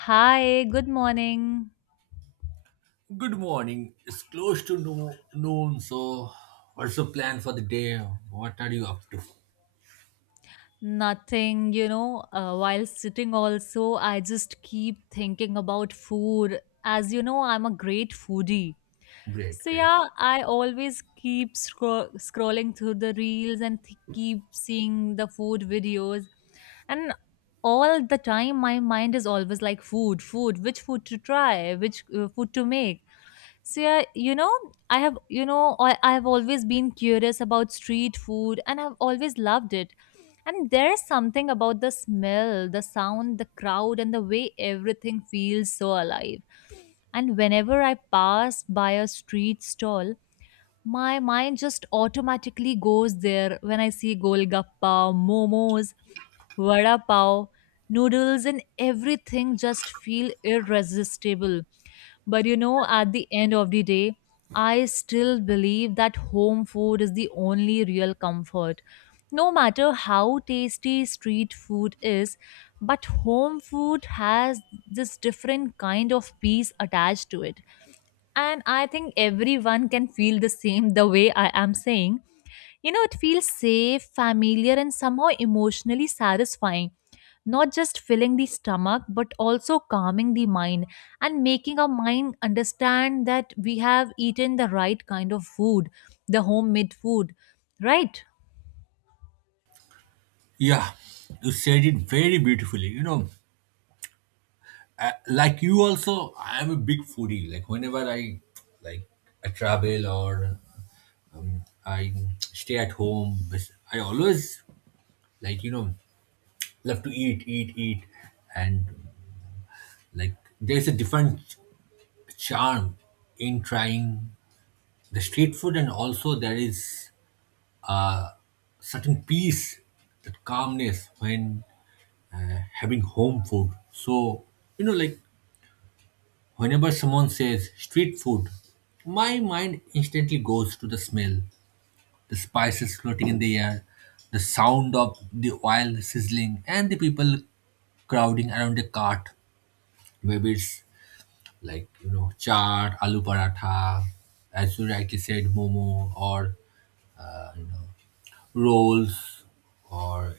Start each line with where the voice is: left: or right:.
left: Hi, good morning.
right: Good morning. It's close to noon, so what's the plan for the day? What are you up to?
left: Nothing, while sitting also, I just keep thinking about food. As you know, I'm a great foodie.
right: Great,
left: So
right: great.
left: yeah, I always keep scrolling through the reels and keep seeing the food videos. And all the time, my mind is always like food, food, which food to try, which food to make. So yeah, I have I have always been curious about street food and I've always loved it. And there's something about the smell, the sound, the crowd and the way everything feels so alive. And whenever I pass by a street stall, my mind just automatically goes there when I see golgappa, momos, vada pav, noodles, and everything just feel irresistible. But at the end of the day, I still believe that home food is the only real comfort. No matter how tasty street food is, but home food has this different kind of peace attached to it, and I think everyone can feel the same the way I am saying. You know, it feels safe, familiar, and somehow emotionally satisfying, not just filling the stomach but also calming the mind, and making our mind understand that we have eaten the right kind of food, the homemade food, right?
right: Yeah, you said it very beautifully. You know, I, like you also, I am a big foodie. Like like, I travel or I stay at home, I always like you know love to eat, eat, eat, and like there's a different charm in trying the street food, and also there is uh, certain peace, that calmness when having home food. So, you know, like whenever someone says street food, my mind instantly goes to the smell, the spices floating in the air, the sound of the oil sizzling, and the people crowding around the cart. Maybe it's like, you know, chaat, aloo paratha, as you rightly said, momo, or, you know, rolls or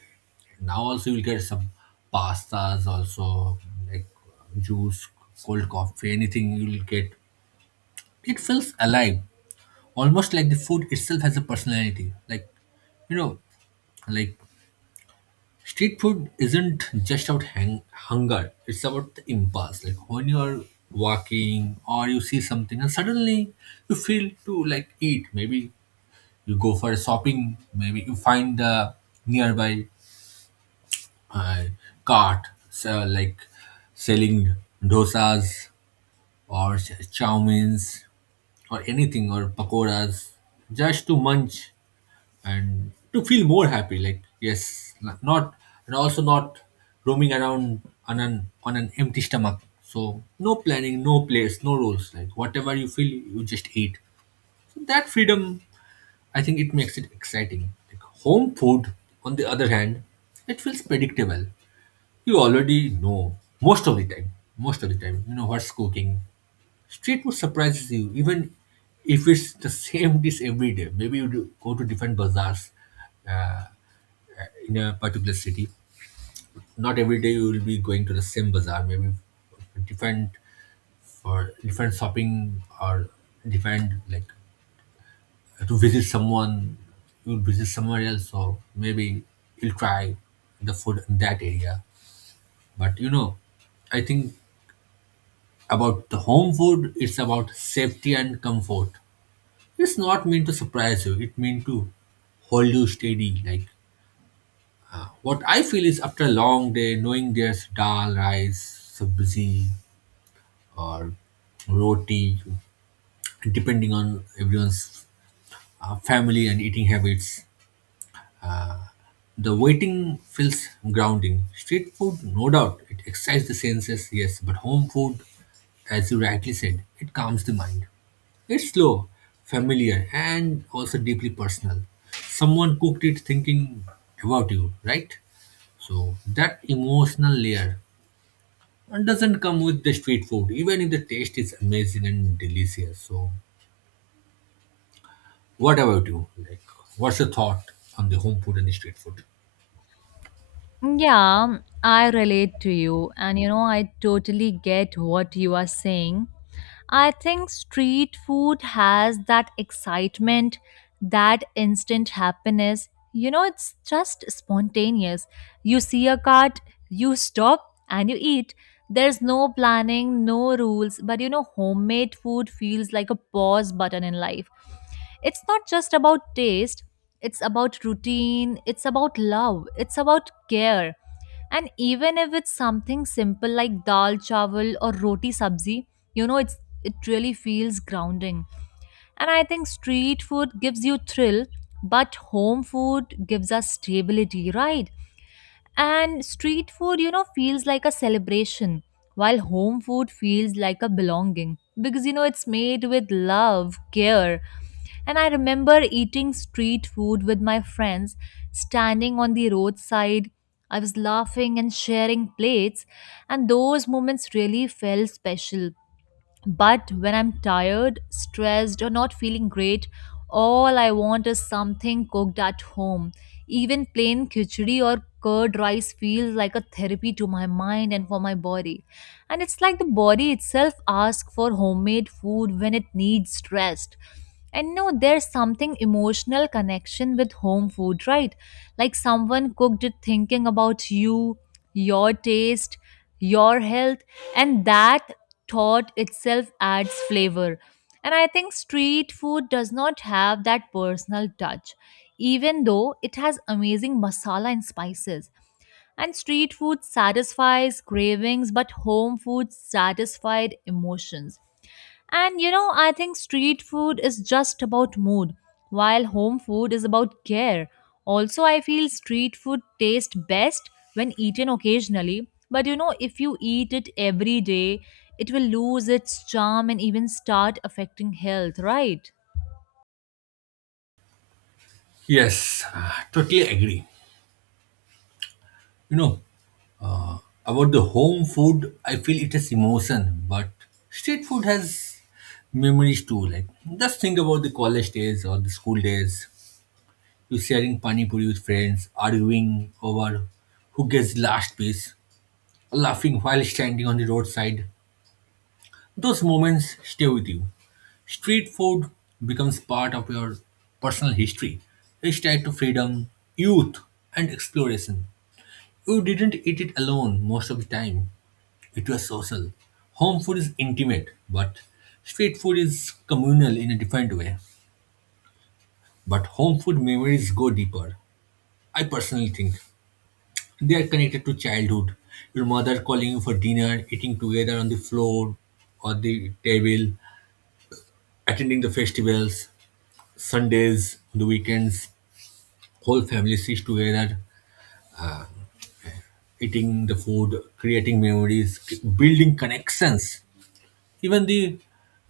right: now also you'll get some pastas also, like juice, cold coffee, anything you'll get. It feels alive, almost like the food itself has a personality, you know like street food isn't just about hunger. It's about the impulse, like when you're walking or you see something and suddenly you feel to like eat. Maybe you go for a shopping, maybe you find the nearby uh, cart so like selling dosas or chow mains or anything or pakoras, just to munch and to feel more happy, like yes, not, and also not roaming around on an empty stomach. So no planning, no place, no rules, like whatever you feel, you just eat. So that freedom, I think it makes it exciting. Like home food, on the other hand, it feels predictable. You already know most of the time. Most of the time, you know what's cooking. Street food surprises you, even if it's the same dish every day. Maybe you do, go to different bazaars, uh, in a particular city. Not every day you will be going to the same bazaar. Maybe different for different shopping or different, like to visit someone. You'll visit somewhere else, or maybe you'll try the food in that area. But you know, I think about the home food, it's about safety and comfort. It's not meant to surprise you, it meant to hold you steady. Like what I feel is after a long day, knowing there's dal, rice, sabzi, or roti, depending on everyone's family and eating habits, the waiting feels grounding. Street food, no doubt, it excites the senses, yes, but home food, as you rightly said, it calms the mind. It's slow, familiar, and also deeply personal. Someone cooked it thinking about you, right? So that emotional layer doesn't come with the street food, even if the taste is amazing and delicious. So, what about you? Like, what's your thought on the home food and the street food?
left: Mm, yeah, I relate to you, and I totally get what you are saying. I think street food has that excitement, that instant happiness. You know, it's just spontaneous. You see a cart, you stop, and you eat. There's no planning, no rules, but homemade food feels like a pause button in life. It's not just about taste, it's about routine, it's about love, it's about care. And even if it's something simple like dal chawal or roti sabzi, you know, it's it really feels grounding. And I think street food gives you thrill, but home food gives us stability, right? And street food, feels like a celebration, while home food feels like a belonging because, it's made with love, care. And I remember eating street food with my friends, standing on the roadside. I was laughing and sharing plates, and those moments really felt special, but when I'm tired, stressed, or not feeling great, all I want is something cooked at home. Even plain khichdi or curd rice feels like a therapy to my mind and for my body. And it's like the body itself asks for homemade food when it needs rest. And no, there's something emotional connection with home food, right? Like someone cooked it thinking about you, your taste, your health, and that thought itself adds flavor. And I think street food does not have that personal touch, even though it has amazing masala and spices. And street food satisfies cravings but home food satisfied emotions. And I think street food is just about mood, while home food is about care. Also, I feel street food tastes best when eaten occasionally, but if you eat it every day, it will lose its charm and even start affecting health, right?
right: Yes, totally agree. You know, about the home food, I feel it has emotion, but street food has memories too. Like, just think about the college days or the school days. You sharing pani puri with friends, arguing over who gets last piece, laughing while standing on the roadside. Those moments stay with you. Street food becomes part of your personal history. It's tied to freedom, youth, and exploration. You didn't eat it alone most of the time. It was social. Home food is intimate, but street food is communal in a different way. But home food memories go deeper. I personally think they are connected to childhood. Your mother calling you for dinner, eating together on the floor or the table, attending the festivals, Sundays, the weekends, whole family sits together, eating the food, creating memories, building connections. Even the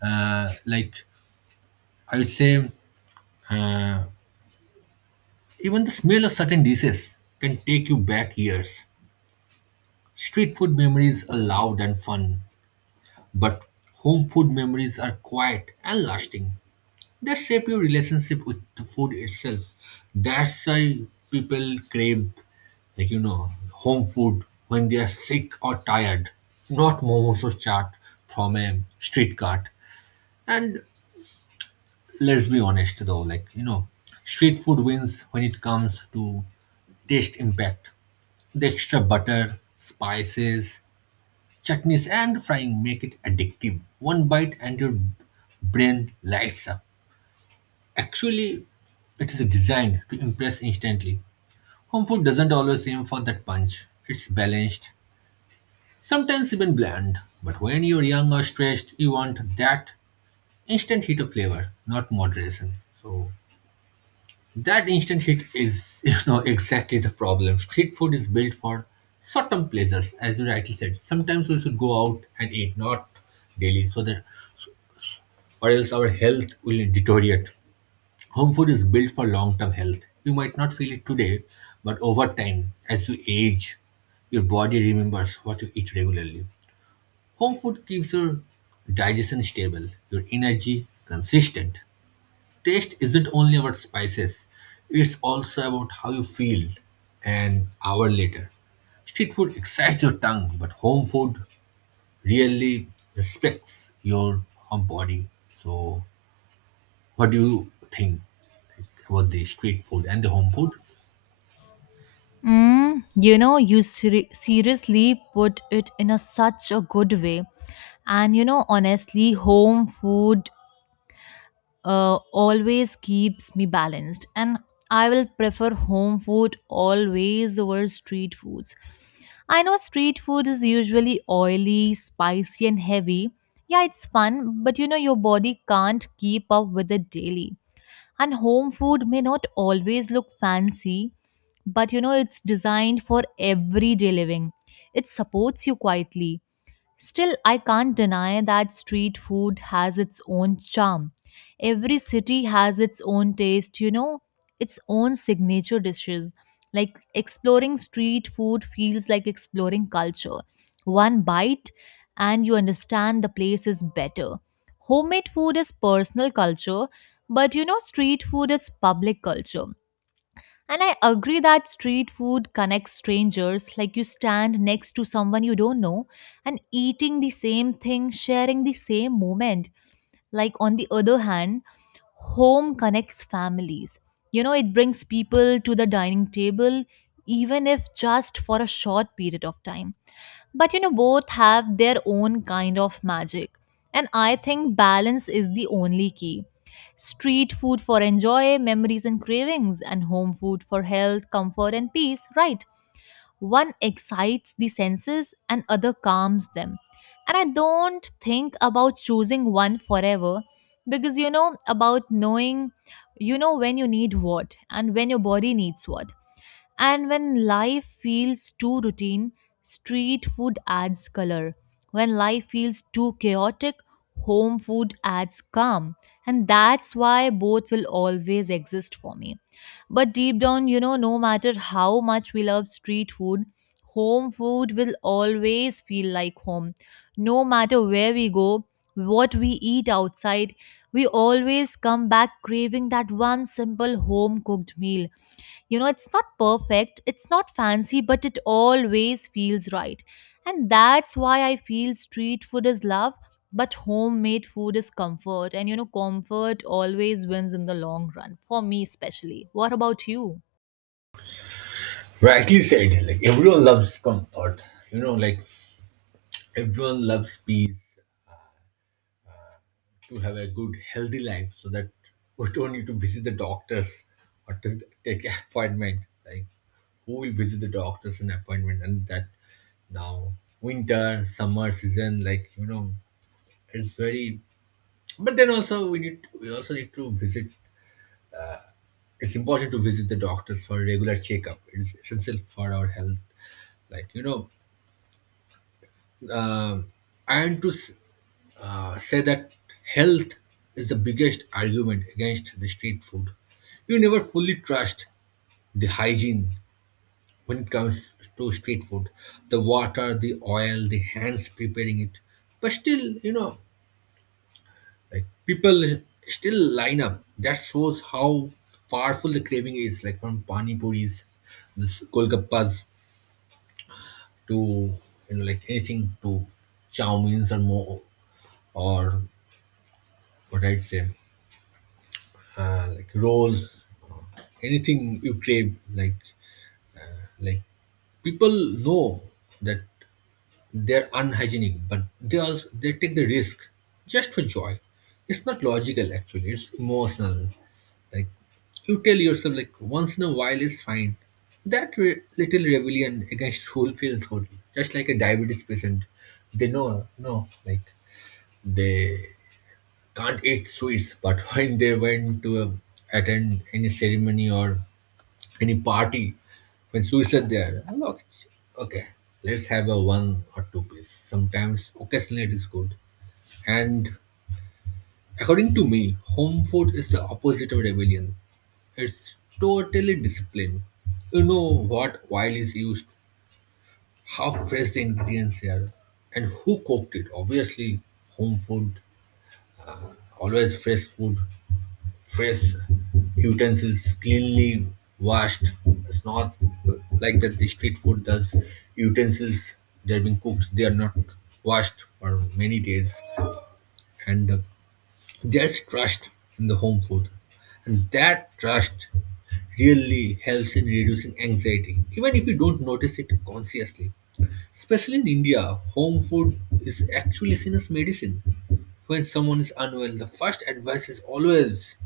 right: like I would say uh, even the smell of certain dishes can take you back years. Street food memories are loud and fun, but home food memories are quiet and lasting. They shape your relationship with the food itself. That's why people crave, like you know, home food when they are sick or tired, not momos or chaat from a street cart. And let's be honest though, like, you know, street food wins when it comes to taste impact. The extra butter, spices, chutneys, and frying make it addictive. One bite and your brain lights up. Actually, it is designed to impress instantly. Home food doesn't always aim for that punch, it's balanced, sometimes even bland. But when you're young or stressed, you want that instant hit of flavor, not moderation. So, that instant hit is, you know, exactly the problem. Street food is built for short-term pleasures, as you rightly said. Sometimes we should go out and eat, not daily, so that or else our health will deteriorate. Home food is built for long-term health. You might not feel it today, but over time, as you age, your body remembers what you eat regularly. Home food keeps your digestion stable, your energy consistent, taste isn't only about spices, it's also about how you feel an hour later. Street food excites your tongue, but home food really respects your body. So, what do you think about the street food and the home food?
left: Mm, you know, you seriously put it in a such a good way. And honestly, home food always keeps me balanced, and I will prefer home food always over street foods. I know street food is usually oily, spicy, and heavy. Yeah, it's fun, but your body can't keep up with it daily. And home food may not always look fancy, but it's designed for everyday living. It supports you quietly. Still, I can't deny that street food has its own charm. Every city has its own taste, its own signature dishes. Like exploring street food feels like exploring culture. One bite and you understand the place is better. Homemade food is personal culture, but street food is public culture. And I agree that street food connects strangers, like you stand next to someone you don't know and eating the same thing, sharing the same moment. Like, on the other hand, home connects families. You know, it brings people to the dining table, even if just for a short period of time. But both have their own kind of magic. And I think balance is the only key. Street food for enjoy, memories and cravings, and home food for health, comfort, and peace, right? One excites the senses and other calms them. And I don't think about choosing one forever because about knowing, when you need what and when your body needs what. And when life feels too routine, street food adds color. When life feels too chaotic, home food adds calm. And that's why both will always exist for me. But deep down, no matter how much we love street food, home food will always feel like home. No matter where we go, what we eat outside, we always come back craving that one simple home cooked meal. It's not perfect, it's not fancy, but it always feels right. And that's why I feel street food is love, but homemade food is comfort. And comfort always wins in the long run, for me especially. What about you?
right: Rightly said, like everyone loves comfort, you know, like everyone loves peace to have a good healthy life, so that we don't need to visit the doctors or to take an appointment. Like who will visit the doctors and appointment, and that now winter summer season, like you know it's very, but then also we also need to visit. It's important to visit the doctors for regular checkup, it's essential for our health, like you know. Um and to say that health is the biggest argument against the street food. You never fully trust the hygiene when it comes to street food, the water, the oil, the hands preparing it. But still you know, like people still line up. That shows how powerful the craving is, like from pani puris, this golgappas, to you know, like anything to chow means or more, or what I'd say, like rolls, anything you crave. Like people know that they're unhygienic, but they also they take the risk just for joy. It's not logical actually. It's emotional. Like you tell yourself like once in a while is fine. That little rebellion against rule feels horrible. Just like a diabetes patient, they know, no like they can't eat sweets, but when they went to attend any ceremony or any party, when sweets are there, I'm like, okay, let's have a one or two piece. Sometimes, occasionally, it is good. And according to me, home food is the opposite of rebellion. It's totally disciplined. You know what oil is used, how fresh the ingredients are, and who cooked it. Obviously, home food, always fresh food. Fresh utensils, cleanly washed. It's not like that the street food does. Utensils, they're being cooked, they are not washed for many days. And there's trust in the home food. And that trust really helps in reducing anxiety, even if you don't notice it consciously. Especially in India, home food is actually seen as medicine. When someone is unwell, the first advice is always,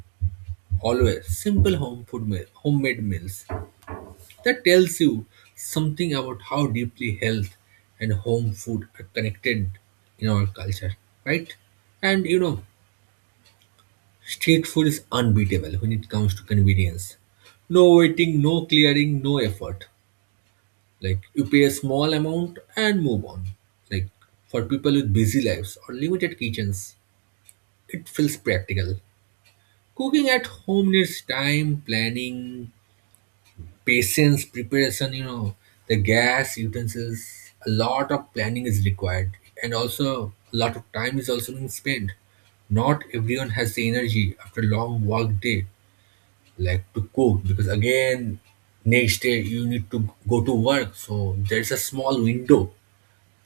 right: always simple home food meal, homemade meals. That tells you something about how deeply health and home food are connected in our culture, right? And you know, street food is unbeatable when it comes to convenience. No waiting, no clearing, no effort. Like you pay a small amount and move on. Like for people with busy lives or limited kitchens, it feels practical. Cooking at home needs time, planning, patience, preparation, you know, the gas, utensils, a lot of planning is required. And also, a lot of time is also being spent. Not everyone has the energy after a long work day, like to cook, because again, next day you need to go to work. So, there's a small window.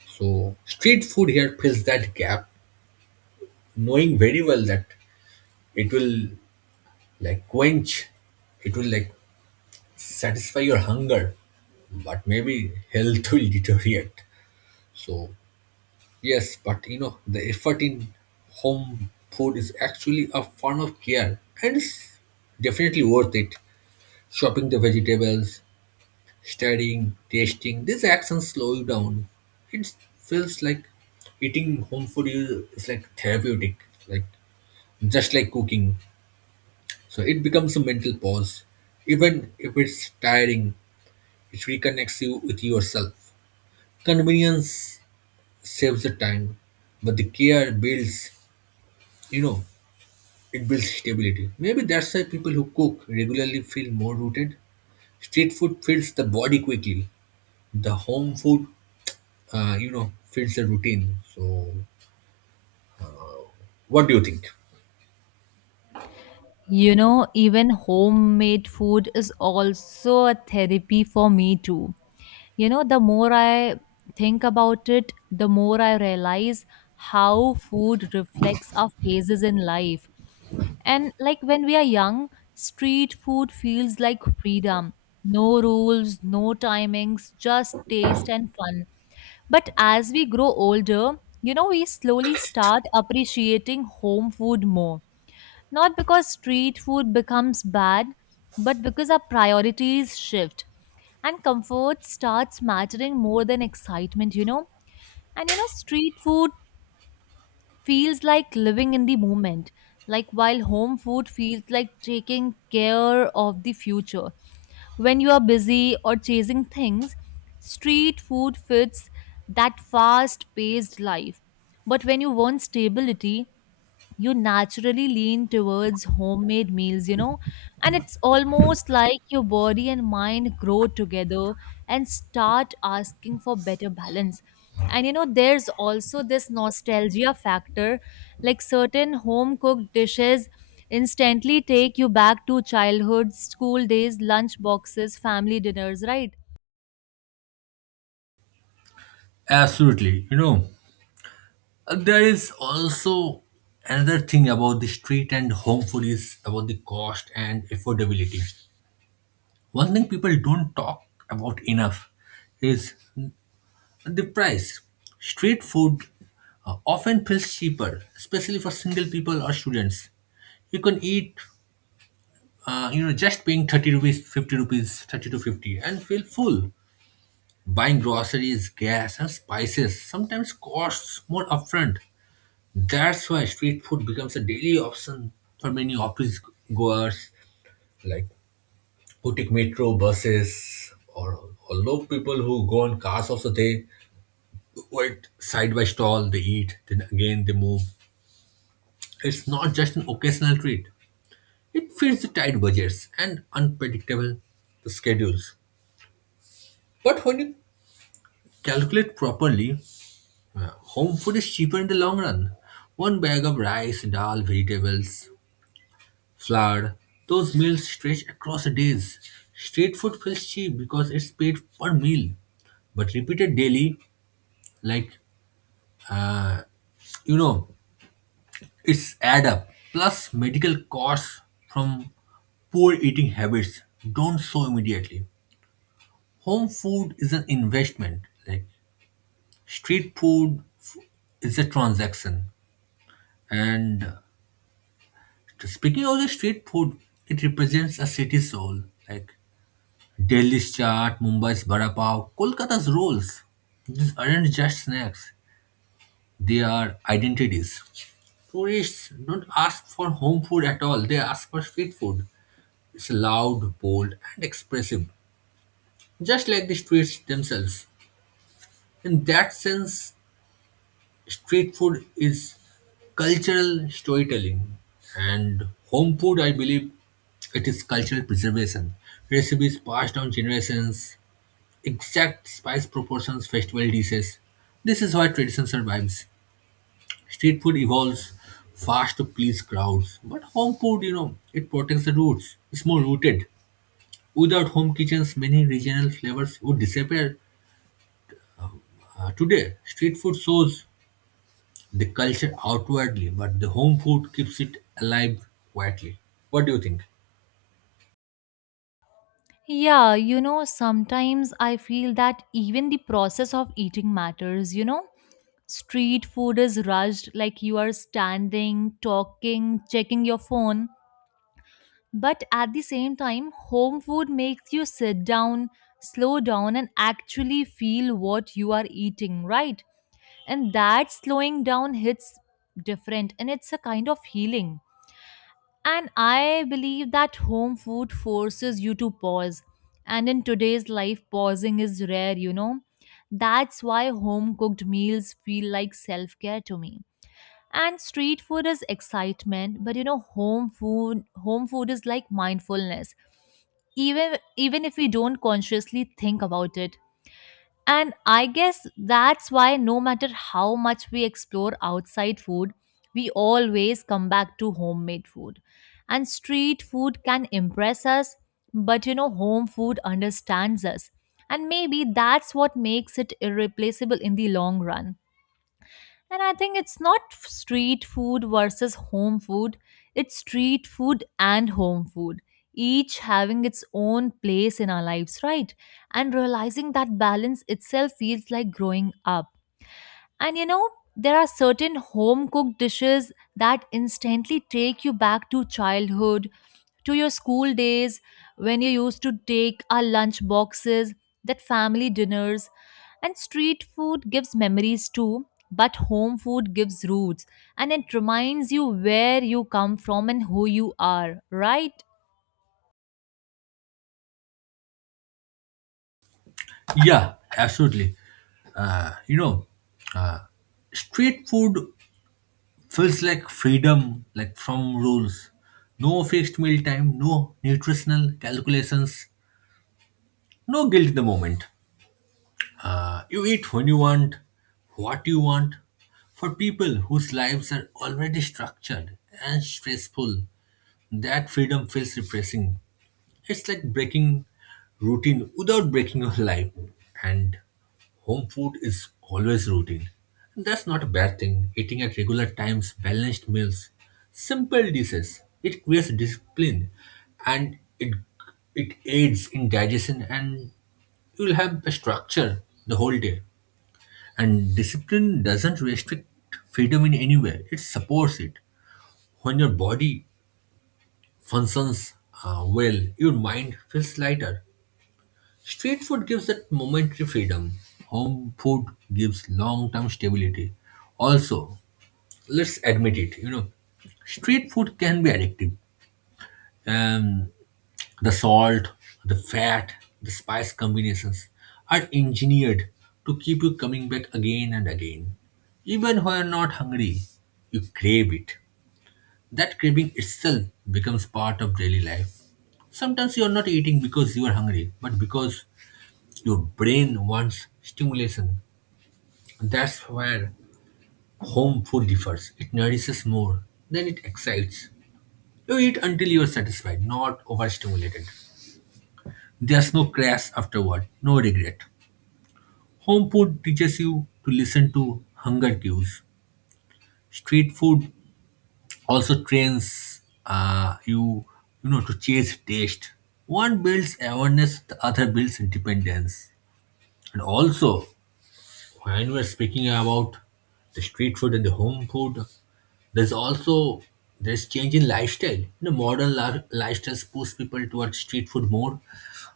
right: So, street food here fills that gap, knowing very well that it will like quench, it will like satisfy your hunger, but maybe health will deteriorate. So, yes, but you know, the effort in home food is actually a form of care and it's definitely worth it. Chopping the vegetables, stirring, tasting, these actions slow you down. It feels like eating home food is like therapeutic, like just like cooking. So, it becomes a mental pause. Even if it's tiring, it reconnects you with yourself. Convenience saves the time, but the care builds, you know, it builds stability. Maybe that's why people who cook regularly feel more rooted. Street food fills the body quickly. The home food, you know, fills the routine. So, what do you think?
left: You know, even homemade food is also a therapy for me too. You know, the more I think about it, the more I realize how food reflects our phases in life. And like when we are young, street food feels like freedom. No rules, no timings, just taste and fun. But as we grow older, we slowly start appreciating home food more, not because street food becomes bad, but because our priorities shift and comfort starts mattering more than excitement, you know. And street food feels like living in the moment, like while home food feels like taking care of the future. When you are busy or chasing things, street food fits that fast paced life. But when you want stability, you naturally lean towards homemade meals, and it's almost like your body and mind grow together and start asking for better balance. And there's also this nostalgia factor, like certain home cooked dishes instantly take you back to childhood, school days, lunch boxes, family dinners, right?
right: Absolutely. You know, there is also another thing about the street and home food is about the cost and affordability. One thing people don't talk about enough is the price. Street food often feels cheaper, especially for single people or students. You can eat, just paying 30 rupees, 50 rupees, 30 to 50 and feel full. Buying groceries, gas and spices sometimes costs more upfront. That's why street food becomes a daily option for many office goers like who take metro buses or low people who go on cars also they quite side by stall, they eat, then again they move. It's not just an occasional treat. It fits the tight budgets and unpredictable schedules. But when you calculate properly, home food is cheaper in the long run. One bag of rice, dal, vegetables, flour, those meals stretch across days. Street food feels cheap because it's paid per meal but repeated daily like you know it's add up. Plus medical costs from poor eating habits don't show immediately. Home food is an investment. Like street food is a transaction. And speaking of the street food, it represents a city's soul. Like Delhi's chaat, Mumbai's vada pav, Kolkata's rolls. These aren't just snacks. They are identities. Tourists don't ask for home food at all. They ask for street food. It's loud, bold, and expressive, just like the streets themselves. In that sense, street food is cultural storytelling, and home food, I believe, it is cultural preservation. Recipes passed down generations, exact spice proportions, festival dishes. This is why tradition survives. Street food evolves fast to please crowds, but home food, it protects the roots. It's more rooted. Without home kitchens, many regional flavors would disappear. Today, street food shows the culture outwardly, but the home food keeps it alive quietly. What do you think?
left: Yeah, you know, sometimes I feel that even the process of eating matters, you know? Street food is rushed, like you are standing, talking, checking your phone. But at the same time, home food makes you sit down, slow down, and actually feel what you are eating, right? And that slowing down hits different, and it's a kind of healing. And I believe that home food forces you to pause. And in today's life, pausing is rare, you know. That's why home cooked meals feel like self care to me, and street food is excitement, but home food is like mindfulness, even if we don't consciously think about it. And I guess that's why no matter how much we explore outside food, we always come back to homemade food. And street food can impress us, but home food understands us, and maybe that's what makes it irreplaceable in the long run. And I think it's not street food versus home food, it's street food and home food, each having its own place in our lives, right? And realizing that balance itself feels like growing up. And there are certain home cooked dishes that instantly take you back to childhood, to your school days when you used to take our lunch boxes, that family dinners. And street food gives memories too, but home food gives roots, and it reminds you where you come from and who you are, right?
right: Yeah, absolutely. You know, street food feels like freedom, like from rules. No fixed meal time, no nutritional calculations, no guilt in the moment. You eat when you want, what you want. For people whose lives are already structured and stressful, that freedom feels refreshing. It's like breaking routine without breaking your life. And home food is always routine. That's not a bad thing. Eating at regular times, balanced meals, simple dishes. It creates discipline and it aids in digestion and you'll have a structure the whole day. And discipline doesn't restrict freedom in any way, it supports it. When your body functions well, your mind feels lighter. Street food gives that momentary freedom, home food gives long term stability. Also, let's admit it, you know, street food can be addictive. Um, The salt, the fat, the spice combinations are engineered to keep you coming back again and again. Even when you're not hungry, you crave it. That craving itself becomes part of daily life. Sometimes you're not eating because you are hungry, but because your brain wants stimulation. That's where home food differs. It nourishes more than it excites. You eat until you are satisfied, not overstimulated. There's no crash afterward, no regret. Home food teaches you to listen to hunger cues. Street food also trains you, you know, to chase taste. One builds awareness, the other builds independence. And also, when we're speaking about the street food and the home food, there's also there's change in lifestyle. You know, modern lifestyles push people towards street food more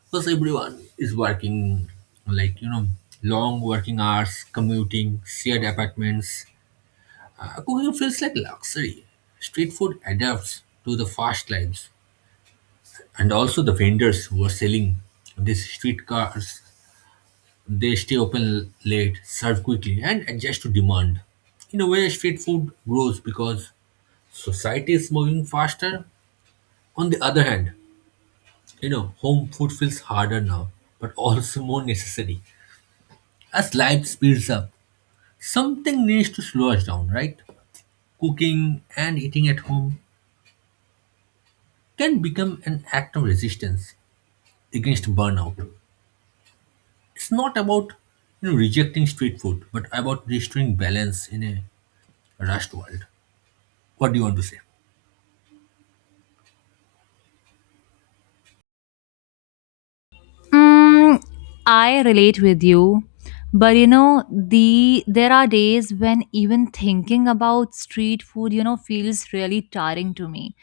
right: because everyone is working, like you know, long working hours, commuting, shared apartments. Cooking feels like luxury. Street food adapts to the fast lives, and also the vendors who are selling these street cars they stay open late, serve quickly, and adjust to demand. In a way, street food grows because society is moving faster. On the other hand, you know, home food feels harder now, but also more necessary. As life speeds up, something needs to slow us down, right? Cooking and eating at home can become an act of resistance against burnout. It's not about you know, rejecting street food, but about restoring balance in a rushed world. What do you want to say?
left: Mm, I relate with you, but you know, there are days when even thinking about street food, feels really tiring to me.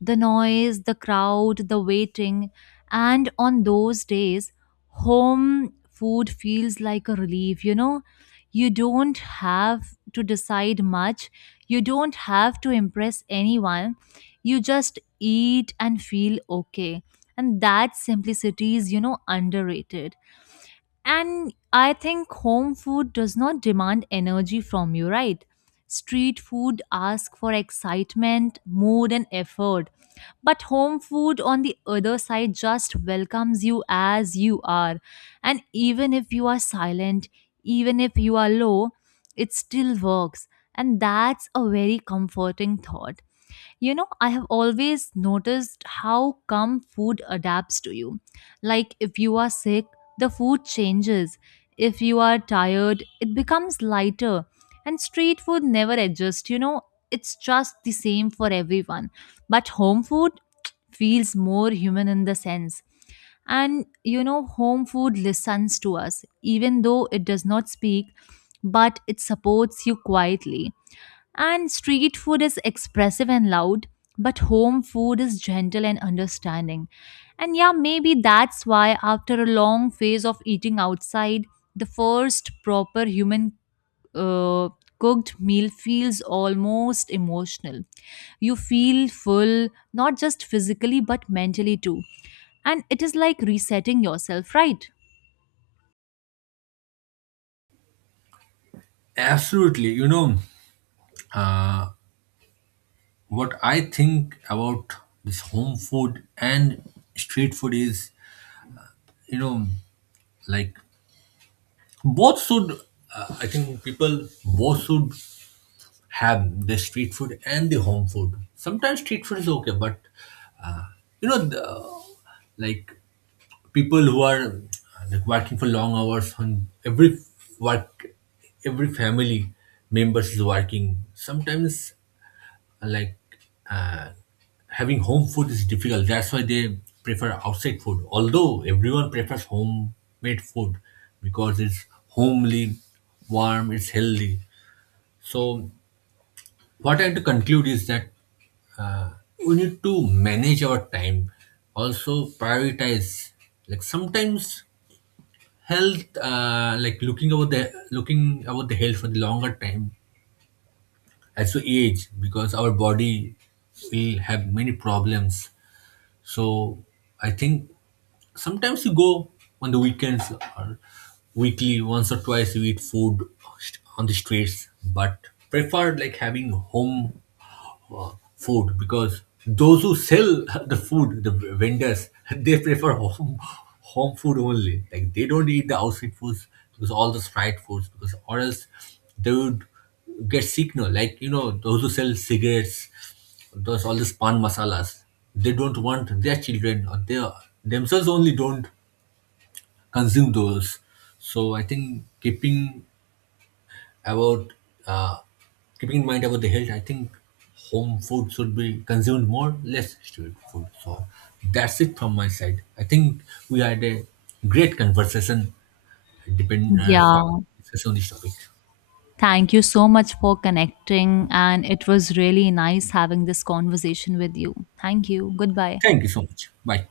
left: The noise, the crowd, the waiting, and on those days, home food feels like a relief. You know, you don't have to decide much. You don't have to impress anyone. You just eat and feel okay, and that simplicity is, underrated. And I think home food does not demand energy from you, right? Street food asks for excitement, mood, and effort, but home food on the other side just welcomes you as you are. And even if you are silent, even if you are low, it still works, and that's a very comforting thought. You know, I have always noticed how come food adapts to you. Like if you are sick, the food changes. If you are tired, it becomes lighter. And street food never adjusts, it's just the same for everyone. But home food feels more human in the sense. And home food listens to us, even though it does not speak, but it supports you quietly. And street food is expressive and loud, but home food is gentle and understanding. And yeah, maybe that's why after a long phase of eating outside, the first proper human uh, cooked meal feels almost emotional. You feel full, not just physically, but mentally too. And it is like resetting yourself, right?
right: Absolutely. You know, what I think about this home food and street food is, you know, like both should, I think people both should have the street food and the home food. Sometimes street food is okay, but, uh, you know, the, like people who are like working for long hours on every work, every family members is working. Sometimes like uh, having home food is difficult. That's why they prefer outside food. Although everyone prefers homemade food because it's homely, warm, it's healthy. So what I have to conclude is that uh, we need to manage our time. Also prioritize. Like sometimes health, like looking about the health for the longer time as we age, because our body will have many problems. So I think sometimes you go on the weekends or weekly, once or twice you eat food on the streets, but prefer like having home food because those who sell the food, the vendors, they prefer home food only. Like they don't eat the outside foods because all the fried foods because or else they would get sick. No, like you know those who sell cigarettes, those all these pan masalas, they don't want their children or they themselves only don't consume those. So I think about uh, keeping in mind about the health, I think home food should be consumed more, less street food. So that's it from my side. I think we had a great conversation, depend
left: Yeah.
right: talk, discussion on this topic.
left: Thank you so much for connecting, and it was really nice having this conversation with you. Thank you. Goodbye.
right: Thank you so much. Bye.